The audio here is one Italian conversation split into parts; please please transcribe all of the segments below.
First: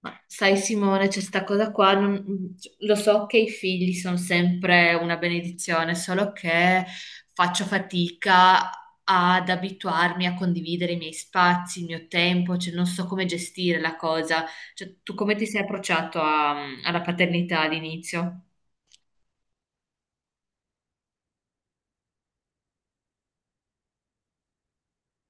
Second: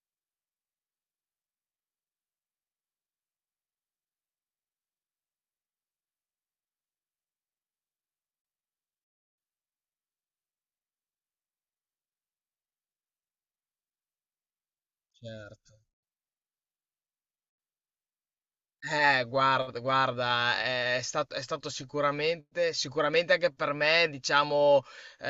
Ma sai Simone, c'è sta cosa qua, lo so che i figli sono sempre una benedizione, solo che faccio fatica ad abituarmi a condividere i miei spazi, il mio tempo, cioè non so come gestire la cosa. Cioè, tu come ti sei Certo. approcciato alla paternità all'inizio? Guarda, è stato sicuramente anche per me, diciamo, eh,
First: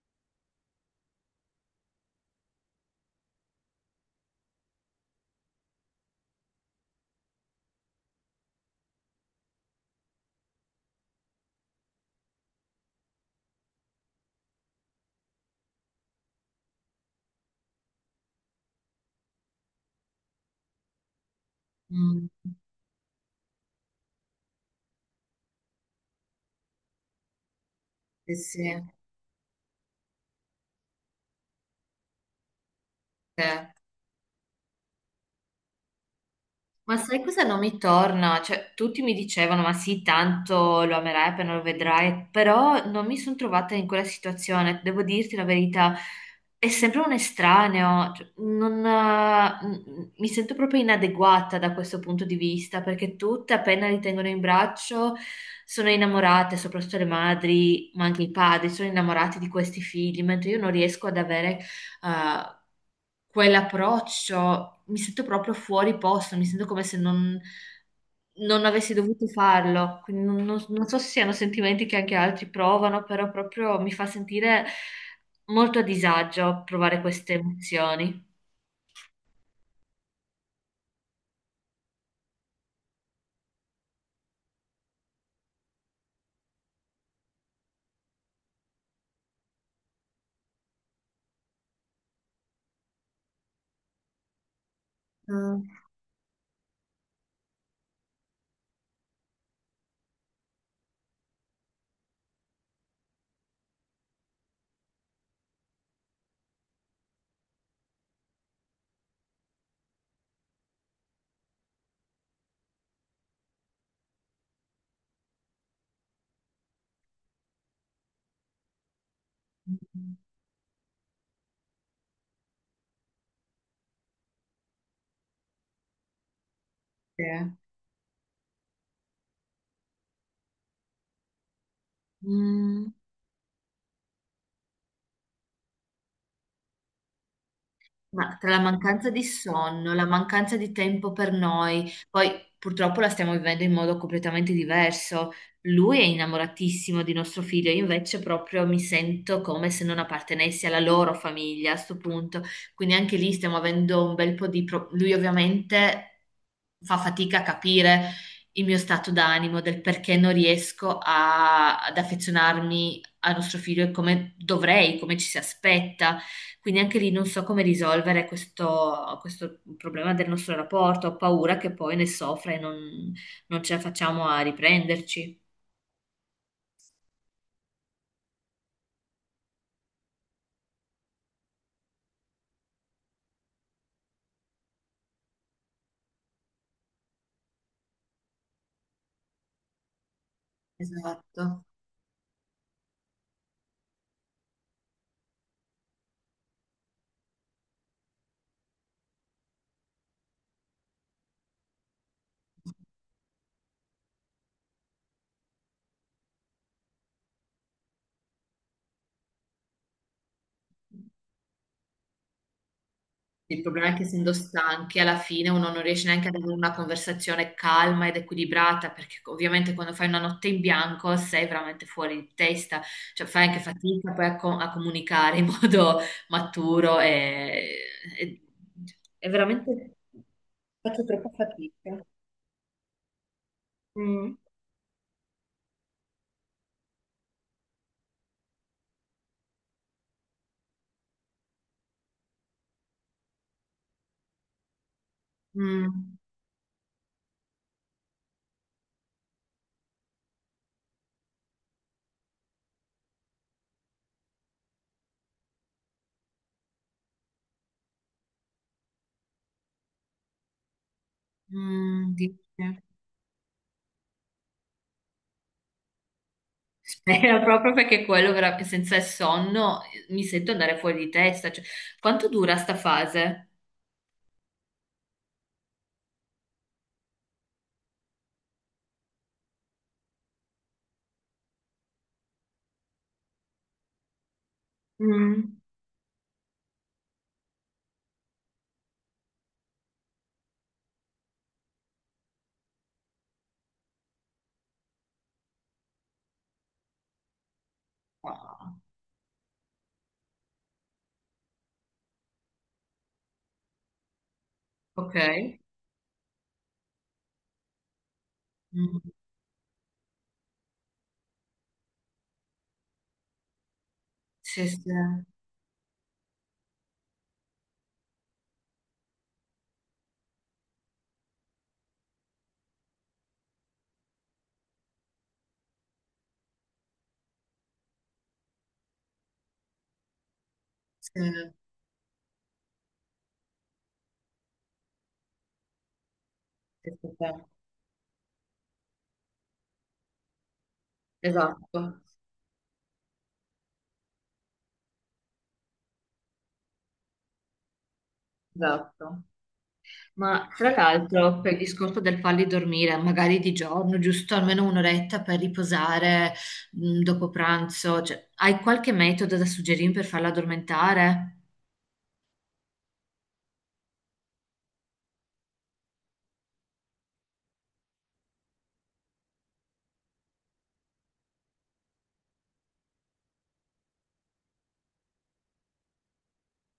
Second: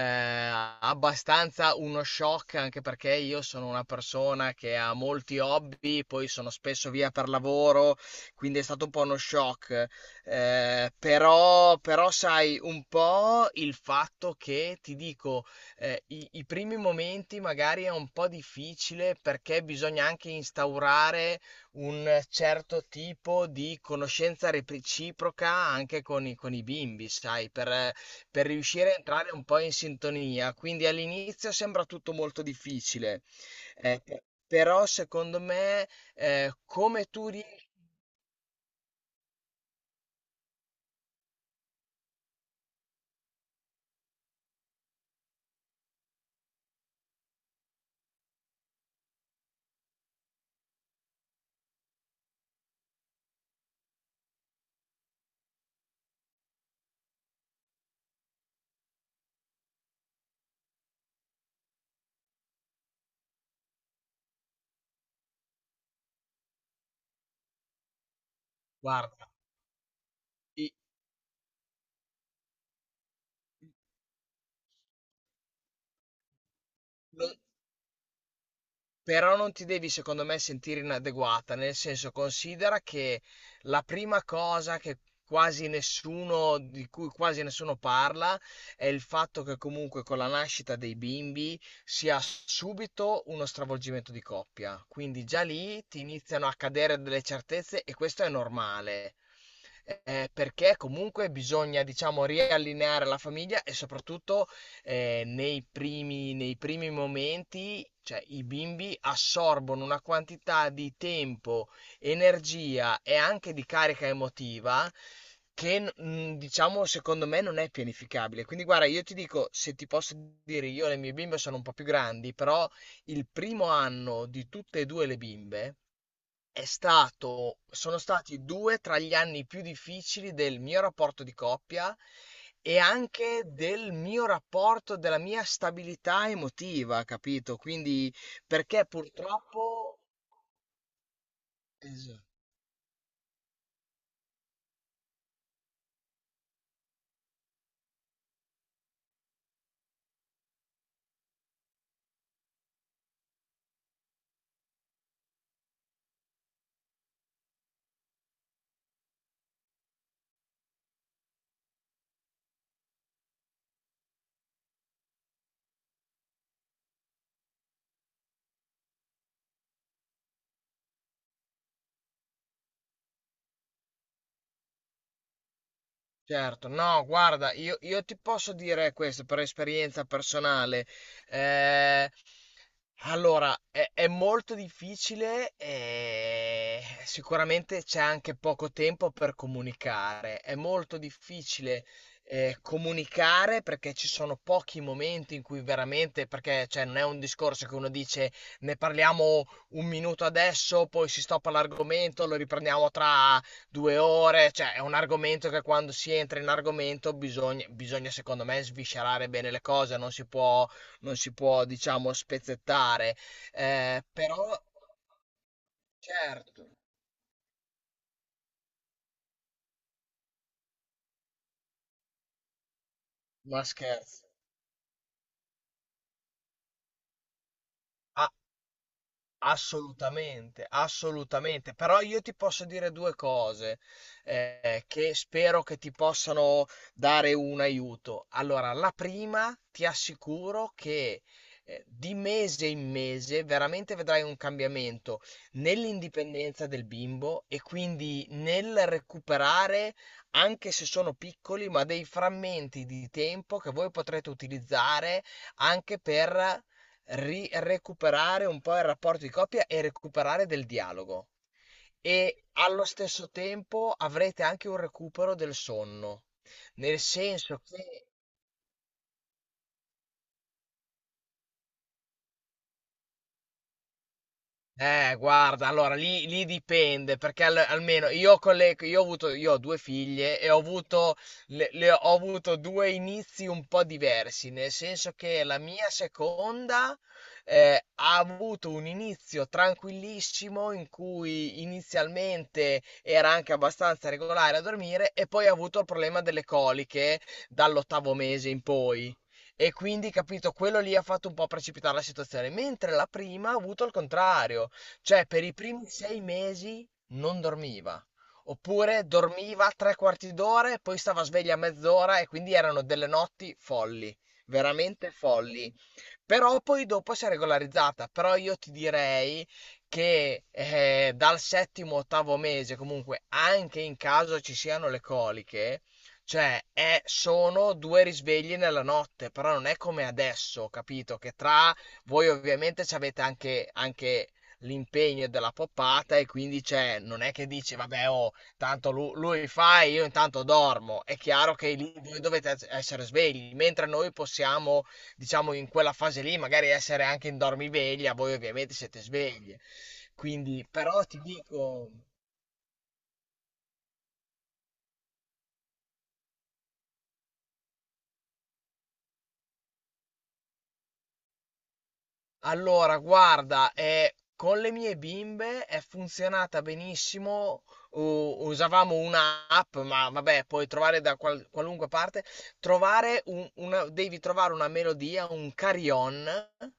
abbastanza uno shock, anche perché io sono una persona che ha molti hobby, poi sono spesso via per lavoro, quindi è stato un po' uno shock. Però sai, un po' il fatto che, ti dico, i primi momenti magari è un po' difficile perché bisogna anche instaurare un Mm, certo tipo di conoscenza reciproca anche con i bimbi, sai, per, sì, per sì. riuscire a entrare un po' in sintonia. Quindi all'inizio sembra tutto molto difficile, Sì. però secondo me, Ma come sai tu cosa non riesci, mi torna? Cioè, tutti mi dicevano, ma sì, tanto lo amerai appena lo vedrai, però non mi sono trovata in quella situazione, devo dirti la verità, è sempre un estraneo, cioè, non, mi sento proprio inadeguata da questo punto di vista, perché tutte appena li tengono in braccio sono innamorate, soprattutto le madri, ma anche i padri, sono innamorati di questi figli, mentre io non riesco ad avere eh, quell'approccio, mi sento proprio fuori posto, mi sento come se non, non avessi dovuto guarda, farlo. Quindi i- non so se siano sentimenti che anche altri provano, però proprio mi fa sentire molto a disagio provare queste lo- emozioni. Però non ti devi, secondo me, sentire inadeguata, nel senso considera che la prima cosa che quasi nessuno, di cui quasi nessuno parla, è il fatto che comunque con la nascita dei bimbi si ha subito uno stravolgimento di coppia. Quindi già Mm. lì ti iniziano a cadere delle certezze e questo è normale. Perché comunque bisogna, diciamo, riallineare la famiglia e soprattutto nei primi momenti, cioè, i bimbi assorbono una quantità di tempo, energia e anche di carica emotiva che diciamo secondo me non è pianificabile. Quindi guarda, io ti dico, se ti posso dire, io le mie bimbe sono un po' più grandi, però il primo anno di tutte e due le bimbe è Sì. stato sono stati 2 tra gli anni più difficili del mio rapporto di coppia e Mm. anche del mio rapporto della mia stabilità emotiva, capito? Quindi Ma tra la perché mancanza di sonno, purtroppo la mancanza di tempo per noi, esa poi purtroppo la stiamo vivendo in modo completamente diverso. Lui è innamoratissimo di nostro figlio, io invece proprio mi sento come se non appartenessi alla loro famiglia a sto punto. Quindi anche lì stiamo avendo un bel po' di... pro- Lui ovviamente fa fatica a capire il mio stato d'animo, del perché non riesco ad affezionarmi a nostro figlio e come dovrei, come ci si aspetta. Quindi anche lì non so come risolvere questo problema del nostro rapporto, ho paura che poi ne soffra e non, non ce la facciamo a riprenderci. certo, no, guarda, io ti posso dire questo per esperienza personale. Eh, allora, è molto difficile e sicuramente c'è anche poco tempo per comunicare. È molto Esatto. difficile comunicare perché ci sono pochi momenti in cui veramente, perché cioè, non è un discorso che uno dice ne parliamo un minuto adesso, poi si stoppa l'argomento, lo riprendiamo tra due ore, cioè è un argomento che quando si entra in argomento bisogna secondo me sviscerare bene le cose, non si può diciamo spezzettare. Il problema è che Eh, essendo però, stanchi, alla fine uno non riesce neanche ad avere certo, una conversazione calma ed equilibrata, perché ovviamente quando fai una notte in bianco sei veramente fuori di testa, cioè fai anche ma fatica scherzo. poi a comunicare in modo maturo A- e- cioè, è veramente Assolutamente, faccio troppa assolutamente. Però fatica. io ti posso dire due cose Mm. Che spero che ti possano dare un aiuto. Allora, la prima, ti assicuro che di mese in mese veramente vedrai un cambiamento Mm, nell'indipendenza del bimbo e quindi nel recuperare, anche se sono piccoli, ma dei frammenti di tempo che voi potrete utilizzare anche per recuperare un po' il rapporto di coppia e recuperare del dialogo. mm, E dice. allo stesso tempo avrete anche un recupero del sonno, nel Spero senso proprio perché che quello senza il sonno mi sento andare fuori di testa. Cioè, quanto dura sta fase? Guarda, allora lì dipende, perché almeno io, con le, io, ho avuto, io ho due figlie e ho avuto due inizi un po' diversi, nel senso che Mm. la mia seconda ha avuto un inizio tranquillissimo in cui inizialmente era anche abbastanza regolare a dormire e poi ha avuto il problema delle coliche dall'ottavo mese in Ah, poi. E quindi, capito, quello lì ha fatto un po' precipitare la situazione, mentre la prima ha avuto il contrario. ok. Cioè, per i primi 6 mesi non dormiva. Mm. Oppure dormiva tre quarti d'ora e poi stava sveglia mezz'ora e quindi erano delle notti folli, Sì, sì, veramente folli. Però poi dopo si è regolarizzata. Però io ti direi che dal settimo, ottavo mese, comunque, anche in caso ci siano le coliche, cioè sono due risvegli nella notte, però non è come adesso, sì, capito? Che tra voi ovviamente ci avete anche l'impegno della poppata e quindi sì, c'è, sì, non sì. è che dici, vabbè, oh, tanto lui, fa e io intanto dormo. È chiaro che Esatto, lì voi dovete essere svegli, mentre noi possiamo diciamo in quella fase lì magari essere anche in dormiveglia, voi ovviamente siete esatto. svegli. Ma Quindi, tra però ti l'altro, per il dico, discorso del farli dormire, magari di giorno, giusto almeno un'oretta per riposare mm, dopo pranzo, cioè, hai qualche metodo da suggerirmi per farla addormentare? allora, guarda, con le mie bimbe è funzionata benissimo. Usavamo un'app, ma vabbè, puoi trovare da qualunque parte. Devi trovare una melodia, un carillon.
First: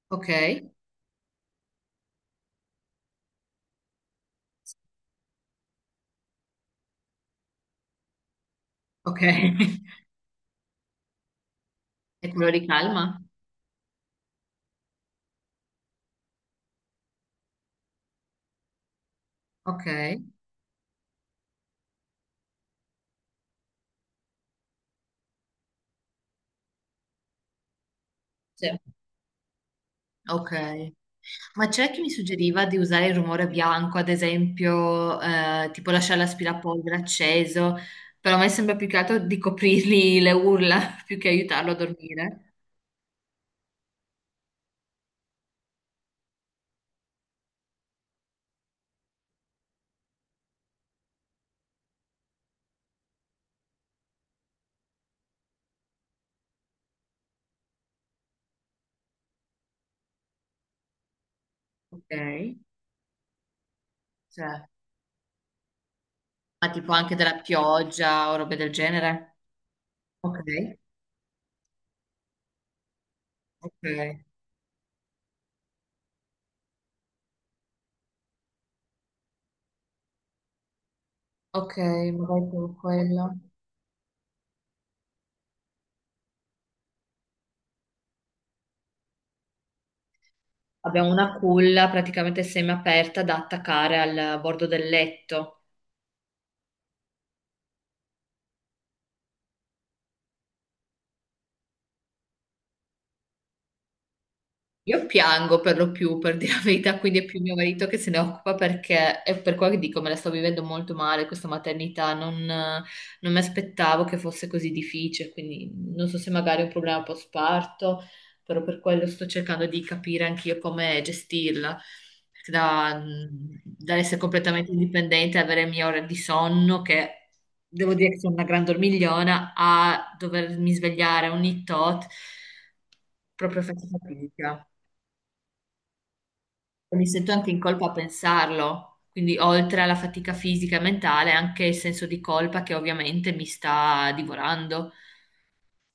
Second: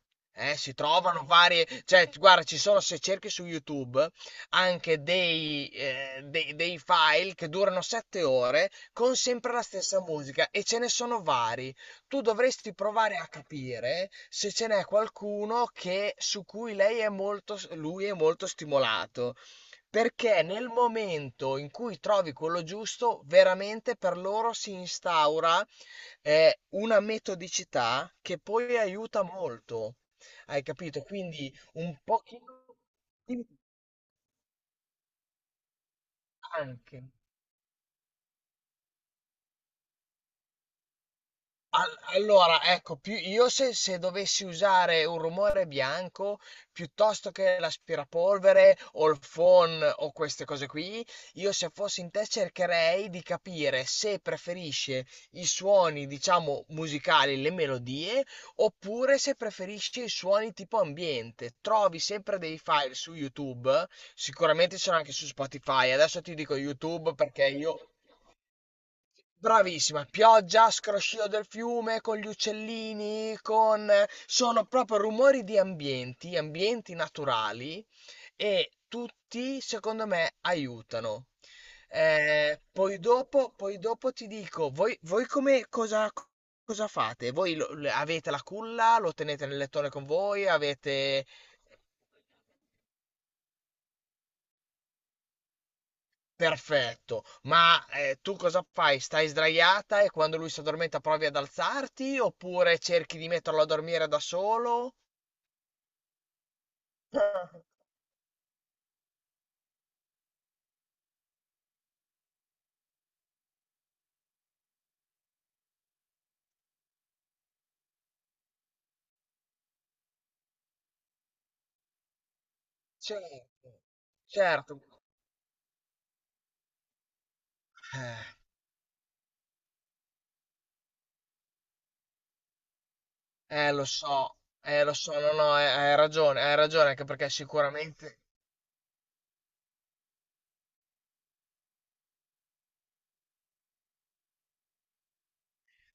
Ok. Si trovano varie, cioè, guarda, ci sono, se cerchi su YouTube, anche dei file che durano 7 ore con Ok. sempre la stessa musica e ce ne sono vari. Tu E te lo dovresti ricalma? provare a capire se ce n'è qualcuno che, su cui lei è molto, lui è molto stimolato. Ok. Perché nel momento in cui trovi quello giusto, veramente per loro si instaura una metodicità che Sì. poi aiuta molto. Ok, Hai capito? Quindi ma c'è un chi mi suggeriva pochino di usare il di- rumore bianco, ad esempio, tipo lasciare l'aspirapolvere anche. acceso, però a me sembra più che altro di coprirgli le urla più che aiutarlo a Al dormire. allora, ecco, più io se dovessi usare un rumore bianco, piuttosto che l'aspirapolvere o il phon o queste cose qui, io se fossi in te cercherei di capire se preferisce i suoni, diciamo, musicali, le melodie, oppure se preferisce i suoni tipo ambiente. Trovi Ok, sempre dei file su YouTube, cioè, sicuramente c'erano anche su Spotify. Adesso ti dico ma tipo anche YouTube della perché io pioggia o robe del genere. Bravissima, Ok, pioggia, scroscio del fiume con gli uccellini, ok, con... sono proprio rumori di ambienti, ambienti naturali e tutti secondo me aiutano. ok, magari Eh, con poi quello. dopo, poi dopo ti dico, voi come cosa fate? Voi avete la culla, lo tenete nel lettone con voi, Abbiamo avete... una culla praticamente semiaperta da attaccare al bordo del letto. Perfetto, ma, tu cosa fai? Stai sdraiata e quando lui s'addormenta provi ad alzarti, oppure cerchi di metterlo a dormire da solo? Io piango per lo più, per dire la verità, quindi è più mio marito che se ne occupa perché è per quello che dico, me la sto vivendo molto male questa maternità, non, non mi aspettavo che fosse così difficile, quindi non so se magari è un problema post-parto, però per quello sto cercando di capire anch'io come gestirla, perché da, Certo, dall'essere completamente certo. indipendente, avere le mie ore di sonno, che devo dire che sono una gran dormigliona, a dovermi svegliare ogni tot, proprio Lo faccio so, fatica no, no, hai ragione, anche mi perché sento anche in colpa a sicuramente pensarlo, quindi oltre alla fatica fisica e mentale, anche il senso di colpa che ovviamente mi sta divorando.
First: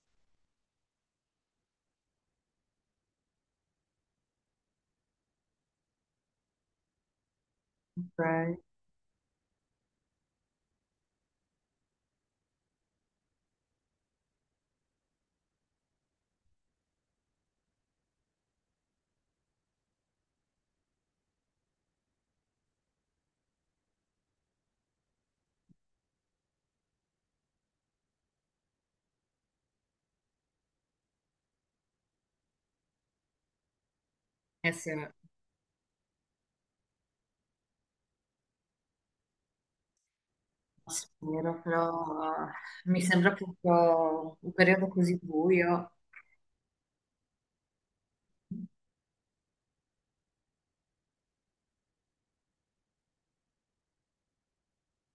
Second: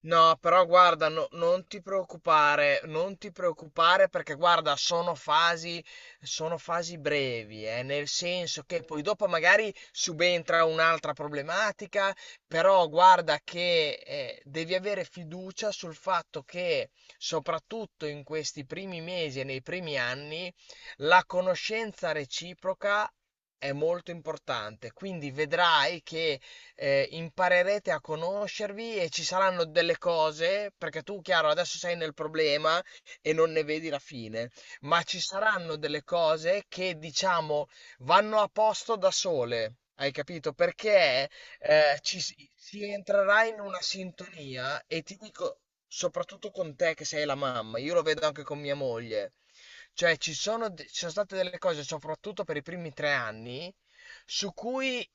no, però guarda, non ti preoccupare, non ti preoccupare perché guarda, sono fasi brevi, nel Ok, senso che poi dopo magari subentra un'altra problematica, però guarda che devi avere fiducia sul fatto che soprattutto in questi primi mesi e nei primi anni la conoscenza reciproca è molto importante, quindi vedrai che imparerete a conoscervi e ci saranno delle cose, perché tu, chiaro, adesso sei nel problema e non ne vedi la fine, eh sì, ma ci saranno delle cose che, diciamo, vanno a posto da sole. Hai capito? Perché spero, eh, però ci si si mi sembra entrerà in una proprio un sintonia periodo e ti così dico, buio. soprattutto con te che sei la mamma, io lo vedo anche con mia moglie. Cioè, ci sono, ci sono state delle cose, soprattutto per i primi 3 anni, su cui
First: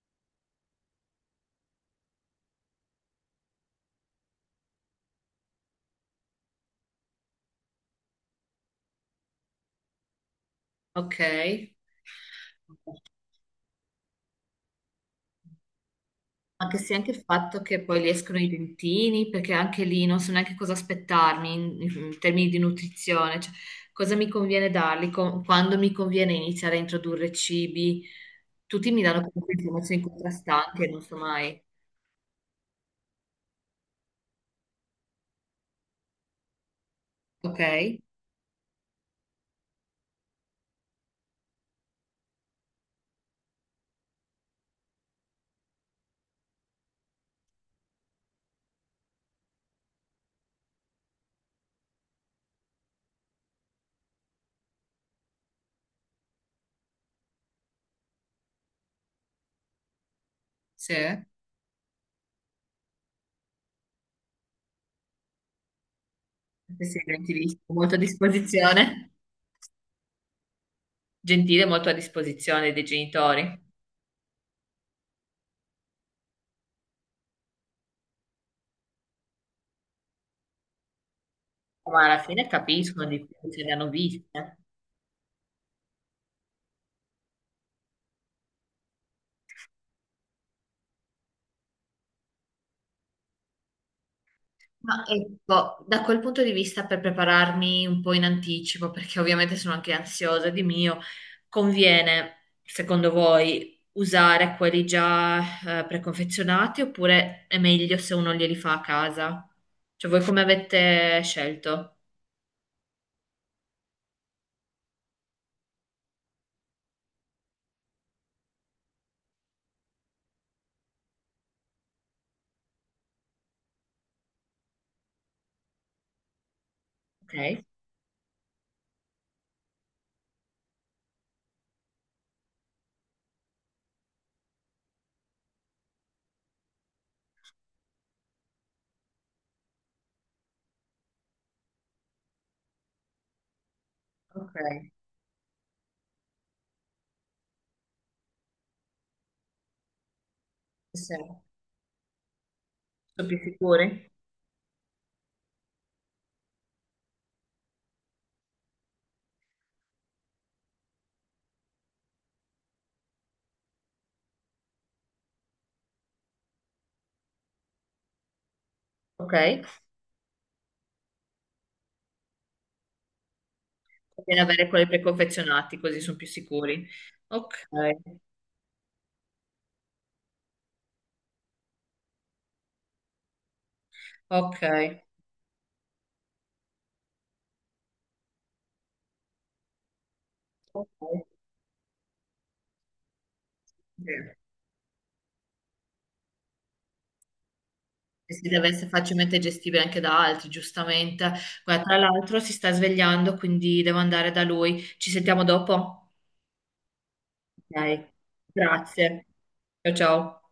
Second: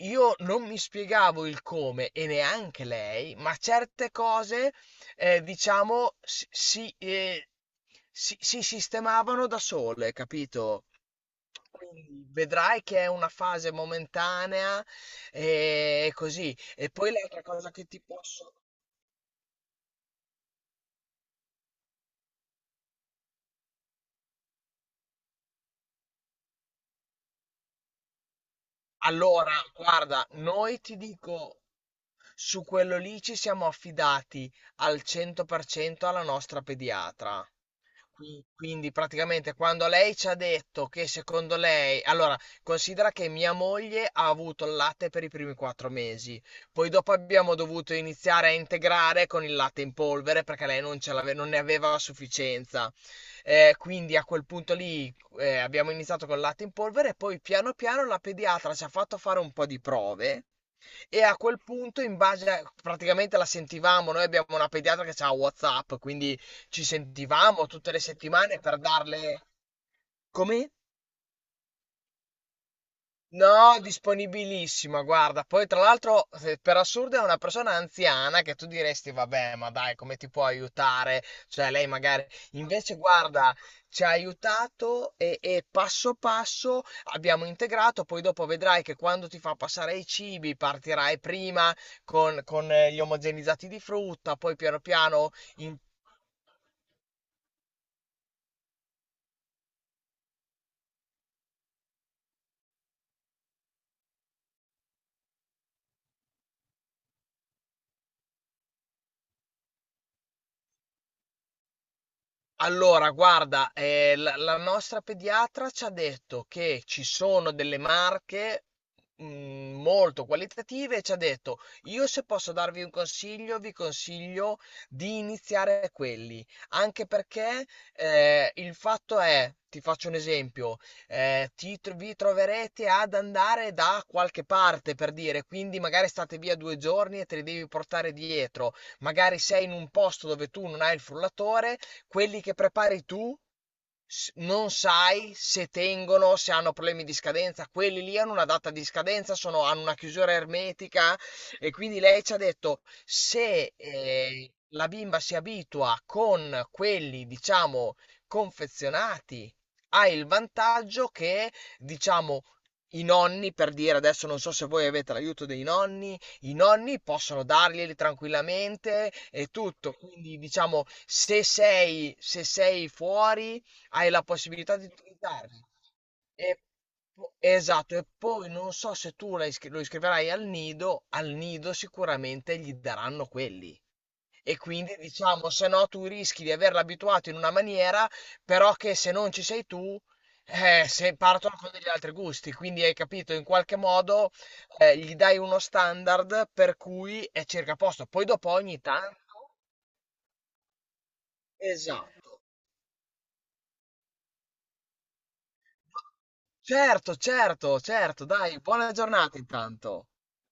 io non mi spiegavo il come e neanche lei, ma certe cose, diciamo, si sistemavano da sole, capito? Ok. Quindi vedrai che è una fase momentanea e così. Anche E se anche poi il l'altra fatto cosa che che poi ti gli escono i posso... dentini, perché anche lì non so neanche cosa aspettarmi in termini di nutrizione, cioè, cosa mi conviene darli, quando mi conviene iniziare a introdurre cibi. Tutti mi danno comunque Allora, informazioni guarda, noi contrastanti e ti non so dico, mai. su quello lì ci siamo affidati al 100% alla nostra pediatra. Ok, Quindi praticamente quando lei ci ha detto che secondo lei, allora considera che mia moglie ha avuto il latte per i primi 4 mesi, poi dopo abbiamo dovuto iniziare a integrare con il latte in polvere perché lei non, ce l'ave- non ne aveva a sufficienza. Quindi a quel punto lì abbiamo iniziato con il latte in polvere e poi piano piano la pediatra ci ha fatto fare un po' di prove. sì. E Se a quel punto, praticamente la sentivamo, noi abbiamo una pediatra che ha WhatsApp, quindi ci sei sentivamo gentilissimo, tutte molto a le settimane per disposizione, darle... Come? gentile, molto a disposizione dei genitori. No, disponibilissima, guarda. Poi, tra l'altro, per assurdo è una persona anziana che tu diresti, vabbè, ma dai, come ti può aiutare? Cioè, lei Ma alla magari... fine Invece, capiscono di più, guarda, se ne hanno ci ha viste. aiutato e passo passo abbiamo integrato. Poi dopo vedrai che quando ti fa passare i cibi partirai prima con, con gli omogenizzati di frutta, poi piano Ma piano... in- ecco, da quel punto di vista per prepararmi un po' in anticipo, perché ovviamente sono anche ansiosa di mio, conviene, secondo voi, usare quelli già preconfezionati oppure è meglio se uno glieli fa a casa? Cioè voi come avete scelto? Allora, guarda, la nostra pediatra ci ha detto che ci sono delle marche molto qualitative e ci ha detto, io se posso darvi un consiglio, vi consiglio di iniziare quelli, anche Ok, perché il fatto è, ti faccio un esempio, vi troverete ad andare da qualche parte per dire, quindi magari state via 2 giorni e te li devi portare dietro, magari sei in un posto dove tu non hai il frullatore. Quelli che prepari tu ok, non sai se tengono, se hanno problemi di scadenza, quelli lì hanno una data di scadenza, hanno una chiusura sì. ermetica Sono e quindi lei ci ha detto più se sicuri? La bimba si abitua con quelli, diciamo, confezionati, ha il vantaggio che, diciamo, i nonni, per dire adesso non so se voi avete l'aiuto dei nonni, i nonni possono darglieli tranquillamente Ok, e tutto. Quindi diciamo, se sei fuori, hai la conviene avere possibilità quelli di utilizzarli. preconfezionati così sono più E sicuri. Ok, esatto, e poi non so se tu lo iscriverai al nido sicuramente gli daranno quelli. E ok, quindi diciamo, se no tu rischi di averlo abituato in una maniera, però che se non ci sei tu, se ok. partono con degli altri gusti. Quindi hai capito, in qualche modo Sì. Gli dai uno standard per cui è circa a posto. Poi E si dopo deve ogni essere tanto... facilmente gestibile anche da altri, giustamente. Guarda, tra l'altro Esatto. si sta svegliando, quindi devo andare da lui. Ci sentiamo dopo? Certo, certo, Ok, certo, dai, buona grazie. giornata Ciao intanto. ciao.